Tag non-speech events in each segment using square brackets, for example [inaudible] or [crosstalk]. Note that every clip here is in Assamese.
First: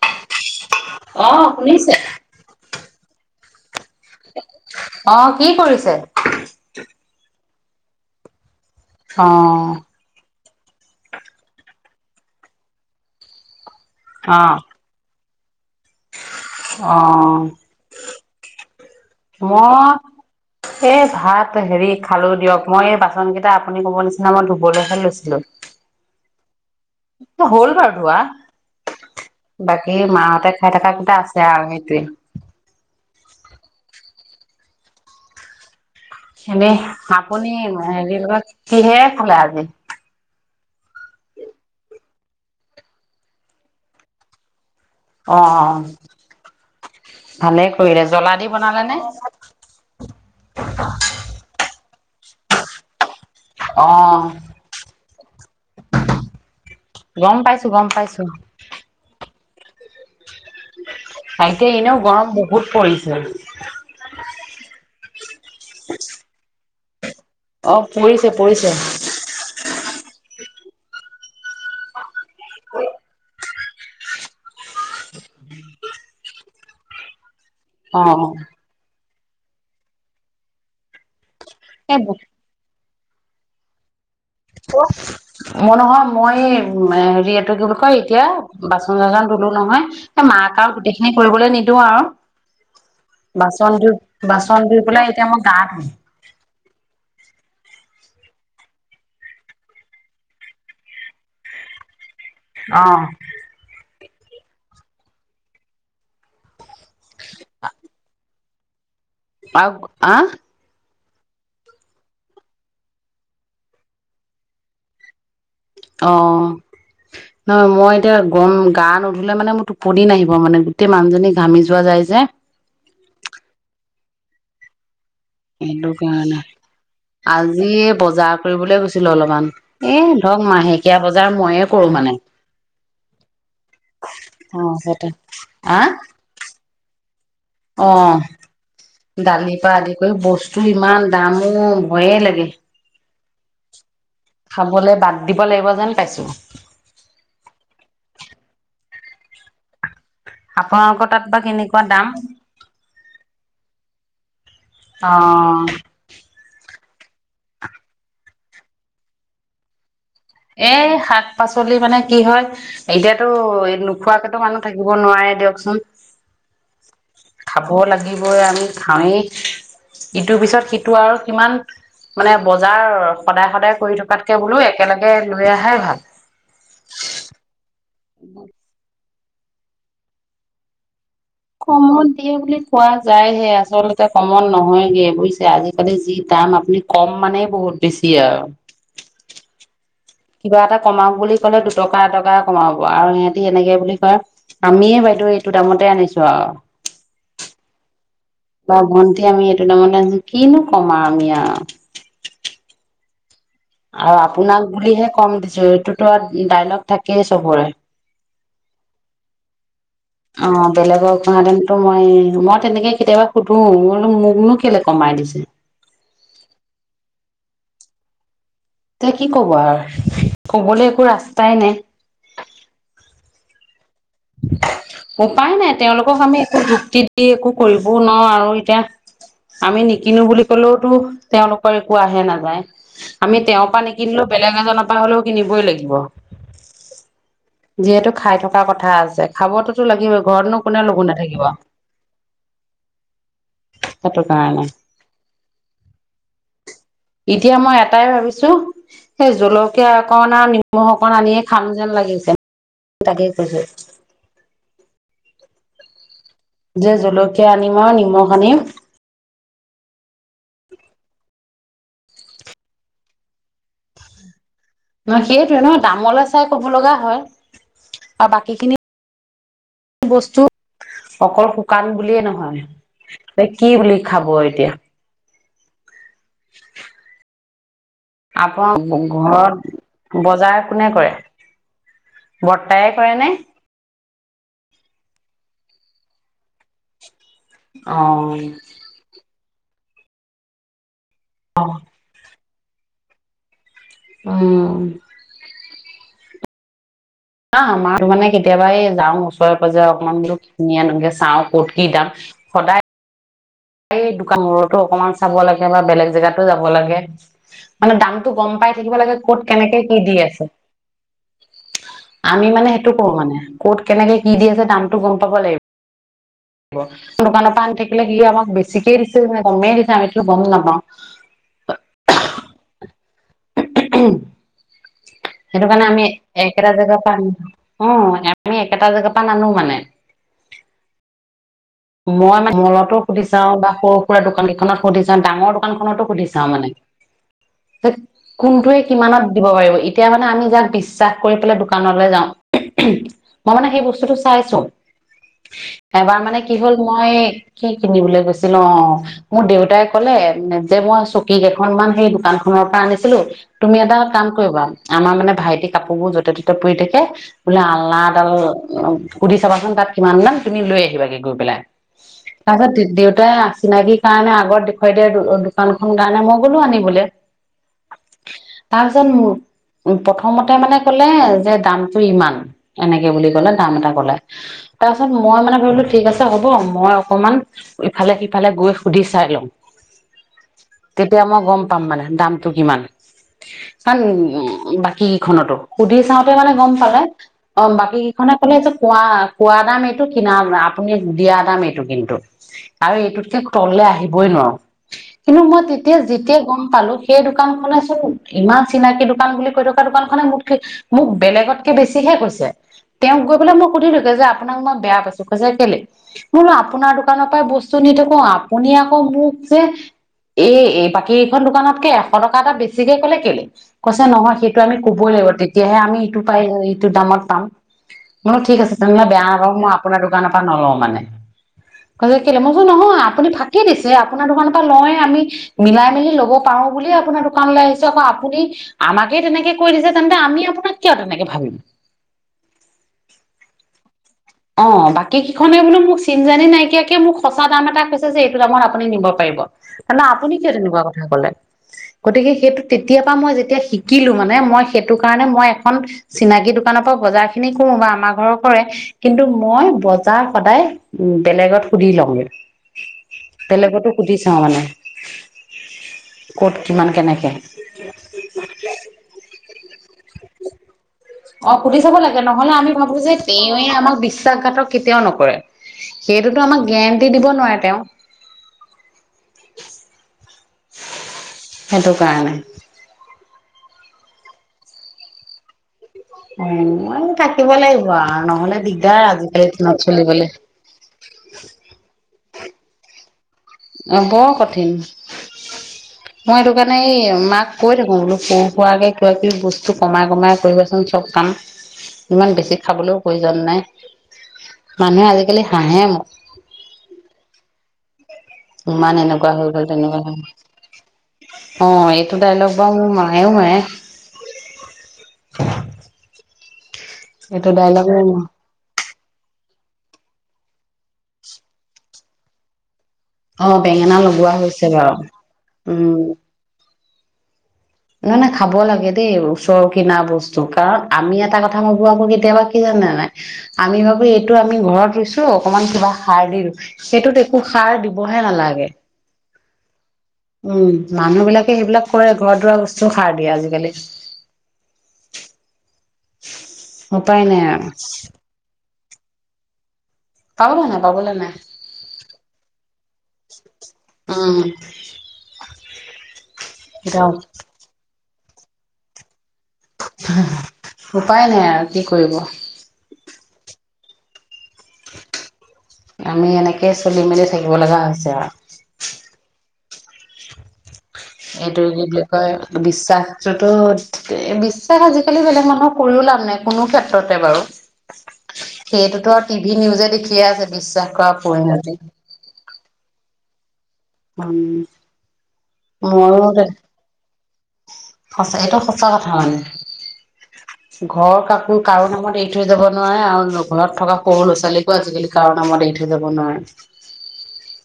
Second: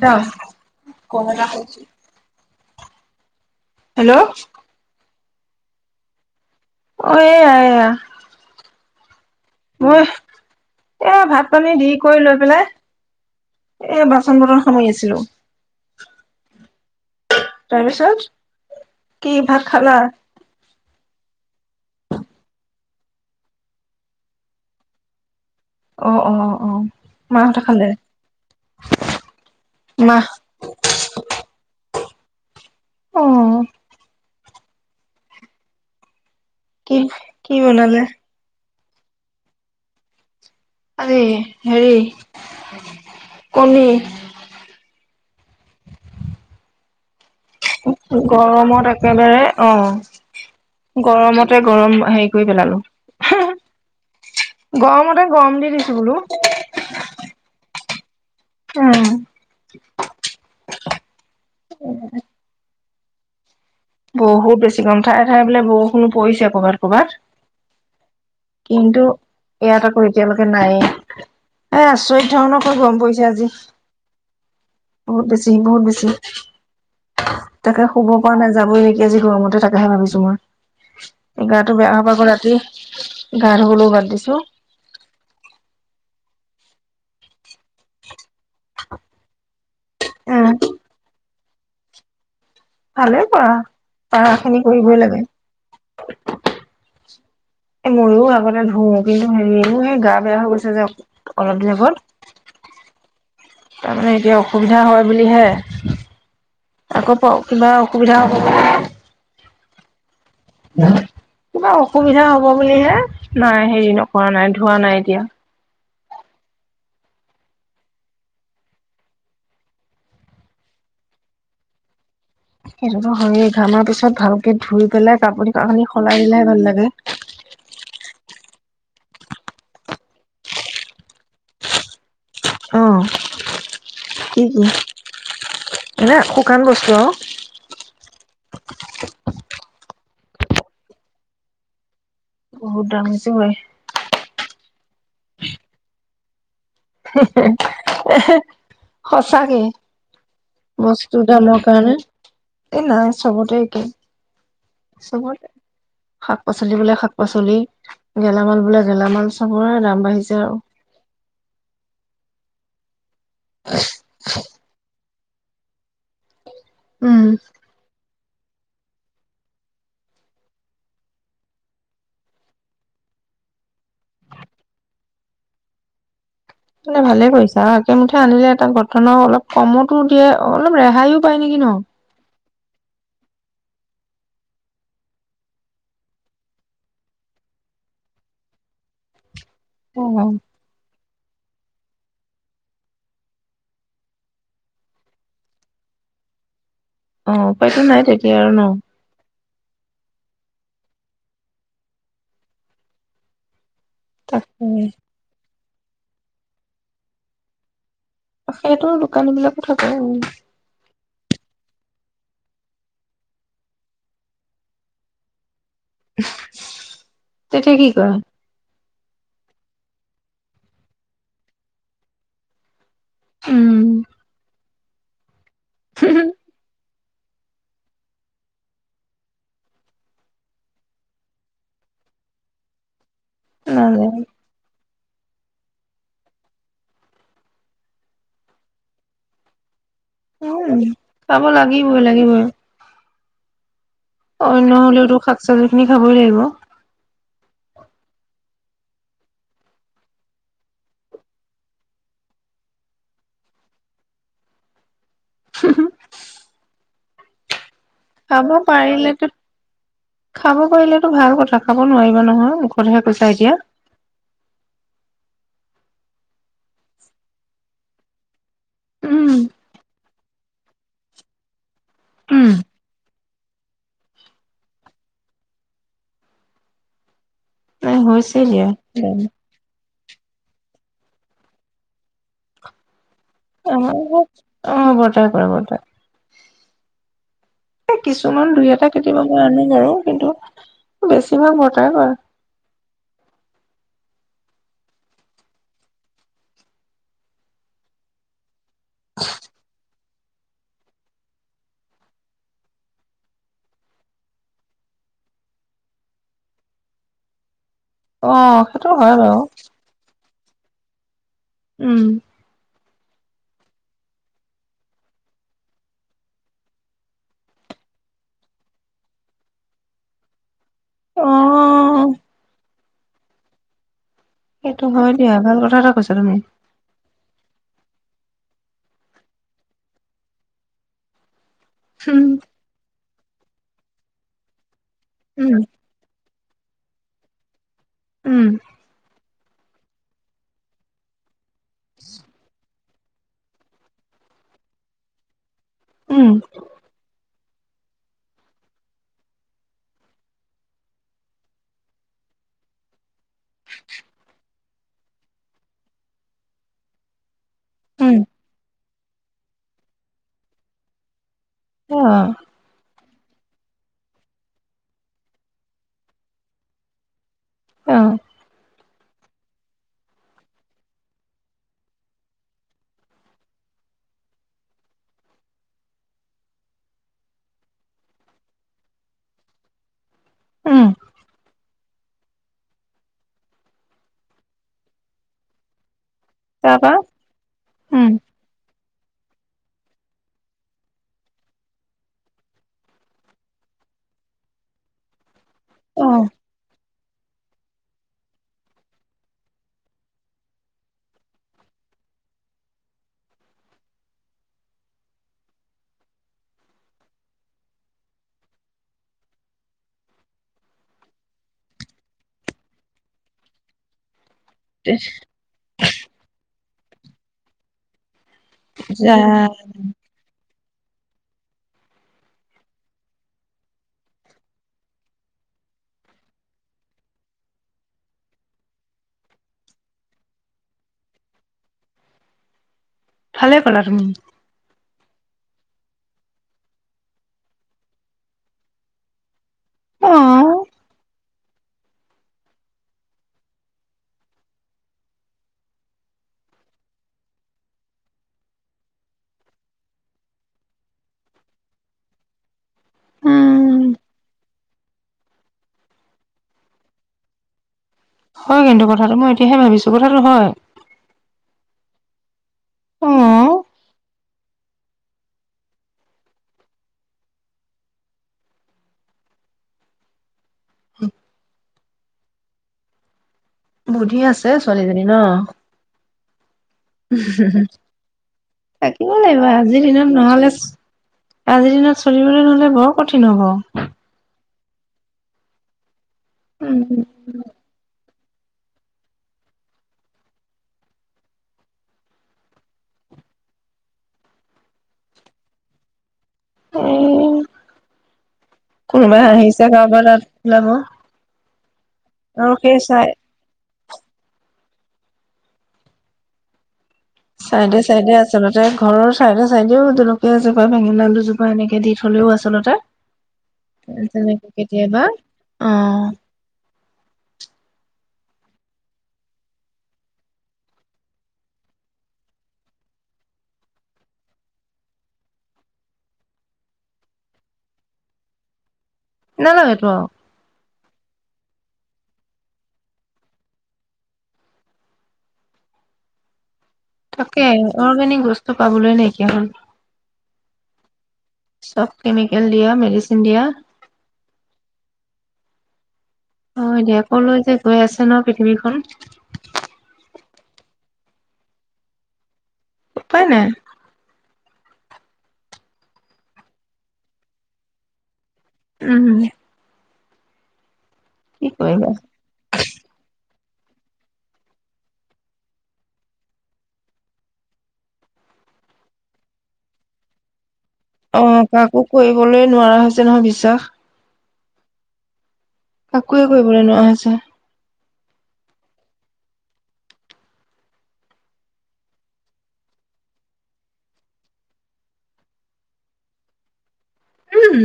দহ অহ কমলা খাইছোঁ। শুনিছে? হেল্ল' অ কি কৰিছে? অ এয়া এ। এয়া অহ মই এ ভাত পানী দি কৰি লৈ পেলাই এ বাচন বৰ্তন সামৰি আছিলো। অ তাৰপিছত? কি ভাত মই খালা? এই ভাত হেৰি খালোঁ দিয়ক মই এই বাচনকেইটা আপুনি ক'ব নিচিনা মই ধুবলৈহে লৈছিলোঁ। অ অ অ অ মাহঁতে হ'ল খালে বাৰু ধোৱা বাকী মাহ মাহতে খাই থকা কেইটা আছে আৰু সেইটোৱে। অ এনেই কি আপুনি কি বনালে হেৰি লগত কিহে খালা আজি? এই হেৰি কণী। অ অ অ গৰমত একেবাৰে অ গৰমতে গৰম হেৰি কৰি পেলালো অহ গৰমতে গৰম দি দিছো বোলো। আছো উম তাইতে এনেও গৰম বহুত পৰিছে। [unintelligible] বহুত বেছি গৰম ঠায়ে ঠায়ে বোলে বৰষুণো পৰিছে ক'ৰবাত। কবাত অ পৰিছে পৰিছে। ইয়াত আকৌ এতিয়ালৈকে নাই এ আচৰিত ধৰণৰকৈ গম পৰিছে আজি বহুত বেছি বহুত বেছি। তাকে শুব অহ পৰা নাই। এই যি গৰমতে থাকাহে ভাবিছো মই। গাটো বেয়া হব এই আকৌ ৰাতি। গা ধুবলৈও বাদ দিছো। অ মই নহয় মই এই হেৰি এইটো কি বুলি কয় এতিয়া বাচন চাচন ধুলো নহয়। এ মাক আৰু গোটেইখিনি কৰিবলৈ নিদ [unintelligible] ভালেই পৰা, পাৰা খিনি বাচন ধুই কৰিবই পেলাই লাগে। এতিয়া মই গা ধুম এ ময়ো আগতে ধুও কিন্তু হেৰি সেই গা বেয়া হৈ গৈছে যে অলপ দিন আগত অ তাৰমানে এতিয়া অসুবিধা হয় বুলিহে আকৌ প কিবা অসুবিধা [inaudible] [unintelligible] আহ কিবা অসুবিধা হব বুলিহে। নাই হেৰি নকৰা নাই ধোৱা নাই এতিয়া। অ নহ মই এতিয়া গম গা নুধুলে মানে মোৰ টোপনি নাহিব মানে গোটেই মানুহজনী ঘামি যোৱা যায় যে। সেইটোতো হয় ঘামাৰ পিছত ভালকে ধুই পেলাই কাপোৰ কানি সেইটো সলাই কাৰণে দিলেহে ভাল লাগে। আজি বজাৰ কৰিবলৈ গৈছে ছিলো অলপমান, এ ধৰক মাহেকীয়া বজাৰ ময়ে কৰো মানে। অ। কি অ কি সেইটোই আহ এনে শুকান বস্তু আৰু। অ দালিৰ পৰা আদি কৰি বস্তু ইমান দামো ভয়ে লাগে। টোৱে খাবলৈ বাদ দিব লাগিব যেন পাইছোঁ। হিঁ হিঁ, এহে সঁচাকে। আপোনালোকৰ বস্তু তাত বা দামৰ কেনেকুৱা কাৰনে, দাম? এই নাই চবতে একেই চবতে অ' শাক পাচলি বোলে শাক পাচলি, গেলামাল বোলে গেলামাল চবৰে দাম বাঢ়িছে আৰু। এ শাক পাচলি মানে কি হয় [unintelligible] তো এই নোখোৱাকেতো মানুহ থাকিব নোৱাৰে দিয়কচোন। উম। এইবোৰ আমি খাওঁৱেই ইটোৰ পিছত সিটো আৰু কিমান মানে বজাৰ সদায়-সদায় কৰি থকাতকে বোলো একেলগে লৈ আহাই ভাল। মানে ভালে কৰিছা আৰু একে মুঠে আনিলে এটা ঘটনাও অলপ কমতো দিয়ে অলপ ৰেহাইও পায় নেকি ন। কমত দিয়ে বুলি কোৱা যায়হে আচলতে কমন নহয়গে বুজিছে আজিকালি যি দাম আপুনি কম মানেই বহুত বেছি আৰু অ'। কিবা এটা কমাও বুলি কলে দুটকা এটকা কমাব আৰু সিহতি এনেকে বুলি কয় আমিয়ে বাইদেউ এইটো দামতে আনিছো আৰু। অ', উপায়তো নাই তেতিয়া আৰু ন। বা, ভন্টি আমি [unintelligible] কিনো কম আৰ আমি আৰু আৰু তাকে। আপোনাক বুলিহে কম দি জইতোতো [unintelligible] আৰু দাইলগ থাকেই চবৰে। সেইহটো দোকানী বিলাকো থাকে আৰু। নো মইে মই তেনেকে কেতিয়াবা সুধো বোলো মোকনো কেলে কমাই দিছে? তেতিয়া কি কয়? এতিয়া কি ক'ব আৰু কবলৈ একো ৰাস্তাই নাই। উম, ক [unintelligible] উপায় নাই তেওঁলোকক আমি একো যুক্তি সেই একো কৰিবও নোৱাৰ আৰু এতিয়া আমি নিকিনো বুলি কলেওতো তেওঁলোকৰ একো আহে নাযায়। আমি তেওঁৰ পৰা নাযায় নিকিনিলো বেলেগ এজনত হ'লেও কিনিবই লাগিব যিহেতু খাই থকা কথা দো আছে খাবতো [inaudible] লাগিব ঘৰতনো কোনে উম, লগো নাথাকিব। খাব সেইটো কাৰণে অইন হলেওতো শাক চবজী খিনি খাবই লাগিব। এতিয়া মই এটাই ভাবিছো সেই জলকীয়া অকন আৰু নিম অকন আনিয়ে খাম যেন লাগিছে তাকে কৈছো। হ, [unintelligible] যে জলকীয়া মই নিমখ-নিমখ [inaudible] পাৰিলেতো খাব পাৰিলেটো ভাল কথা। খাব নোৱাৰিবা নহয় মুখতহে কৈছা এতিয়া। নহ সেইটোয়ে নহয় দামলে চাই ক'ব লগা হয় আৰু বাকী খিনি উম, বস্তু অকল কান বুলিয়ে উম, নহয় ত কি বুলি খাব এতিয়া। [inaudible] এ হৈছে আপ দিয়া। ঘৰ [inaudible] বজাৰ কোনে কৰে বৰ্তাই কৰে নে? অ' বৰ্তাই কৰে বৰ্তাই। এ অ কিছুমান দুই এটা কেতিয়াবা মই আনো বাৰু কিন্তু বেছি মা বৰ্তাই কৰে। অ' আহ আমাৰ মানে কেতিয়াবাই যাঁ‌ও। ওচৰে পাজৰে অকমান এনকে চাওঁ কত কি দাম সদায় এই দোকানবোৰো অকমান চাব লাগে বা বেলেগ জেগাতো যাব লাগে। মানে দামতটো গম অ', পাই সেইটো থাকিব হয় লাগে বাৰু ক'ত কেনেকে কি দি আছে। উম, আমি মানে এইটো কৰ মানে ক'ত কেনেকে কি দি আছে দামতটো গম পাব লাগিব। দোকানৰ পৰা আনি থাকিলে কি আমাক বেছিকে দিছে নে কমে দিছে আমিতো গম নাপওঁ। অ', [unintelligible] সেইটো হয় দিয়া ভাল সেইটো কথা কাৰণে এটা আমি কৈছা তুমি একেটা জেগাৰপা আনো। অ আমি একেটা জেগাৰ পৰা নানো মানে। উম, মই [unintelligible] সুধি চাও বা সৰু সুৰা দোকান কেইখনত সুধিচাম ডাঙৰ উম, দোকানখনতো সুধিছ তাৰমানে। [unintelligible] উম, কোনটোৱে কিমানত দিব পাৰিব এতিয়া মানে আমি যাক বিশ্বাস কৰি পেলাই দোকানলৈ যাওঁ। মই মানে সেই বস্তুটো চাইছো। এবাৰ উম। মানে কি হ'ল মই কি কিনিবলৈ গৈছিলো অ মোৰ দেউতাই কলে যে মই চকী কেইখনমান সেই দোকানখনৰ পৰা আনিছিলো তুমি এটা কাম কৰিবা আমাৰ মানে ভাইটি কাপোৰ বোৰ য'তে ত'তে পৰি থাকে বোলে আলনা উম। এডাল সুধি চাবাচোন তাত কিমান দাম তুমি লৈ আহিবাগে। গৈ পেলাই। অ', তাৰচত দেউ [unintelligible] চিনাকি কাৰণে আগত দেখুৱাই দিয়া দো-দোকান খন কাৰণে মই গলো আনিবলে। অহ তাৰপিছত ম-প্ৰথমতে মানে কলে যে দামটো ইমান এনেকে বুলি কলে দাম এটা কলে তাৰপিছত মই মানে ভাবিলো ঠিক আছে হ'ব মই অকমান ইফালে সিফালে গৈ সুধি চাই লওঁ। উম, তেতিয়া মই গম পাম মানে দাম টো কিমান? কাৰণ উ বাকীখনতো সুধি চাওঁ। চবেমানে গম তাৰপা পালে অ বাকি উম, কেইখনে কলে যে কোৱা কোৱা দাম এইটো কিনা [unintelligible] আপুনি দিয়া দাম এইটো কিন্তু আৰু এইটোতকে তললে আহিবই নোৱাৰো। কিন্তু মই তেতিয়া অ', যেতিয়াই গম পালো এই দোকানখনে চোন ইমান চিনাকি দোকান বুলি কৈ থকা দোকান খনে মোতকে মোক বেলেগতকে বেছিহে কৈছে। তেওঁক গৈ পেলাই মই সুধিলোগে যে আপোনাক মই বেয়া পাইছো। কৈছে কেলে, বোলো আপোনাৰ দোকানৰ পাই বস্তু নি থাকো আপুনি আকৌ মোক যে এই এই বাকীখন দোকানতকে এশ টকা এটা বেছিকে কলে কেলে? কৈছে নহয় সেই তো আমি ক'বই লাগিব তেতিয়াহে আমি ইটো পাই [unintelligible] এইটো দামত পাম। বোলো ঠিক আছে তুমিও যা বেয়া নাপাব মই আপোনাৰ দোকানত নলও মানে। কৈছে কেলে মই কৈছোঁ নহয় আপুনি ফাকি দিছে আপোনাৰ দোকানৰ পৰা লওঁয়ে আমি মিলাই মেলি লব পাৰো বুলিয়ে আপোনাৰ দোকানলৈ আহিছো আকৌ আপুনি আমাকে তেনেকে কৈ দিছে তেন্তে আমি আপোনাক কিয় তেনেকে ভাবিম। ভালে পালা তুমি। অ বাকী কেইখনে বোলো মোক চিনজানি নাইকিয়াকে মোক সঁচা দাম এটা কৈছে যে এইটো দামত আপুনি নিব পাৰিব। না অ', আপুনি কিয় তেনেকুৱা কথা কলে? গতিকে সেইটো তেতিয় পৰা মই যেতিয়া শিকিলো মানে মই সেইটো কাৰণে মই এখন চিনাকি দোকানৰ পৰা বজাৰ খিনি কৰো বা আমাৰ ঘৰৰ কৰে। কিন্তু মই বজাৰ সদায় বেলেগত সুধি লওঁগে। উম, বেলেগতো সুধি চাওঁ মানে। ক'ত কিমান কেনেকে? হয় কিন্তু কথাটো, মই এতিয়াহে ভাবিছো কথাটো হয়। অ' সুধি চাব লাগে ন! নহ'লে আমি ভাবো যে অ', তেওঁৱে আমাক বিছ বিশ্বাসঘাতক কেতিয়াও নকৰে। সেইটোতো আমাক গেৰেণ্টি দিব নোৱাৰে তেওঁ। সেইটো কাৰণে বুদ্ধি আছে ছোৱালীজনীৰ ন? অ' থাকিব লাগিব আৰু নহ'লে দিগদাৰ থাকিব লাগিব আজিকালিৰ আজিৰ দিনত চলিবলে। নহ'লে আজিৰ দিনত চলিবলৈ নহ'লে বৰ কথা [unintelligible] ঠনি [inaudible] মই এইটো কাৰণে উম, এই মাক কৈ থাকো বোলো সৰু সুুৱাকে কিবা কিবি বস্তু কমাই কমাই কৰিবচোন চব কাম। ইমান বেছি খাবলৈও প্ৰয়োজন নাই। মানুহে আজিকালি হাঁহে মোক। উ ইমান এনেকুৱা হৈ গল তেনেকুৱা হৈ ওলাব অ' এইটো আৰু ডাইলগ বাৰু সেই মোৰ চাই মায়ো মাৰে। [inaudible] এইটো ডাইলগ মোৰ চাইদে-চাইদে মা আচলতে ঘৰৰ চাইডে-চাইডেও দুলকিয়া এজোপা, বেঙেনা দুুজোপা এনেকে দি থ'লেও আচলতে। অ' বেঙেনা লগোৱা তেনেকে হৈছে বাৰু। কেতিয়াবা অ উম। নহয় নহয় খাব লাগে দেই ওচৰ কিনা বস্তু কাৰণ আমি এটা কথা ভাবো আ মোৰ কেতিয়াবা কি জানে নাই আমি ভাবো এইটো আমি ঘৰত ৰুইছো অকমান কিবা সাৰ দিলো সেইটোত একো সাৰ দিবহে নালাগে। নালাগ এইটো আৰু [inaudible] উম মানুহ বিলাকে সেইবিলাক কৰে। ঘৰ ৰোৱা বস্তু সাৰ দিয়ে আজিকালি। উপায় নাই তাকে আৰু অৰ্গেনিক বস্তু পাব বোলৈ নাইকিয়া হ'ল। পাবলে নাই পাবলে নাই চব কেমিকেল দিয়া, মেডিচিন দিয়া। উম [inaudible] হয় দিয়া ক'লৈ যে গৈ আছে ন পৃথিৱীখন উপায় নাই আৰু কি কৰিব! উপায় নাই। আমি এনেকেই চলি-মেলি থাকিব লগা হৈছে আৰু! উম এইটোৱে কি বুলি কয় বিশ্বাস টোত, বিশ্বাস আজিকালি বেলেগ মানুহক কৰিও লাভ নাই কোনো ক্ষেত্ৰতে বাৰু! সেইটোতো আৰু টিভি নিউজে দেখিয়ে আছে বিশ্ অ' কাকো কৰিবলৈ নোৱাৰা হৈছে। নহয় বিশ্বাস। উম ময়ো কাকোৱে কৰিবলৈ নোৱাৰা হৈছে। সঁচা এইটো সঁচা কথা মানে, ঘৰ কাপোৰ কাৰো নামত এৰি থৈ যাব নোৱাৰে আৰু ঘৰত থকা সৰু ল'ৰা ছোৱালীকো আজিকালি কাৰো নামত এৰি থৈ যাব নোৱাৰে। উম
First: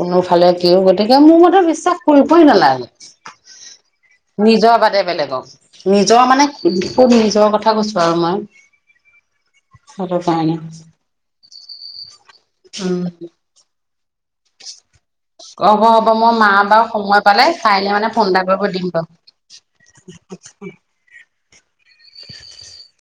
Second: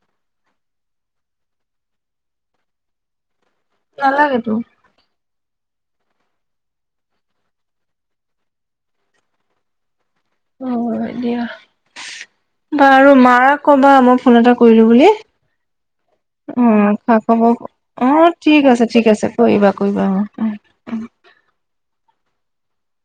কোনোফালে কেও, গতিকে মোৰ মতে বিশ্বাস কৰিবই নালাগে। নালাগেতো নিজৰ বাদে বেলেগক নিজৰ মানে নিজৰ কথা কৈছো আৰু মই আৰু পণ অ দিয়া [unintelligible] বাৰু মাৰ ক'বা মই ফোন এটা কৰিলো বুলি হব হব মই মা অ বাৰু খা সময় পালে খবৰ কাইলে অ মানে ফোন এটা ঠিক কৰিব আছে দিম ঠিক বাৰু আছে কৰিবা কৰিবা অ [inaudible]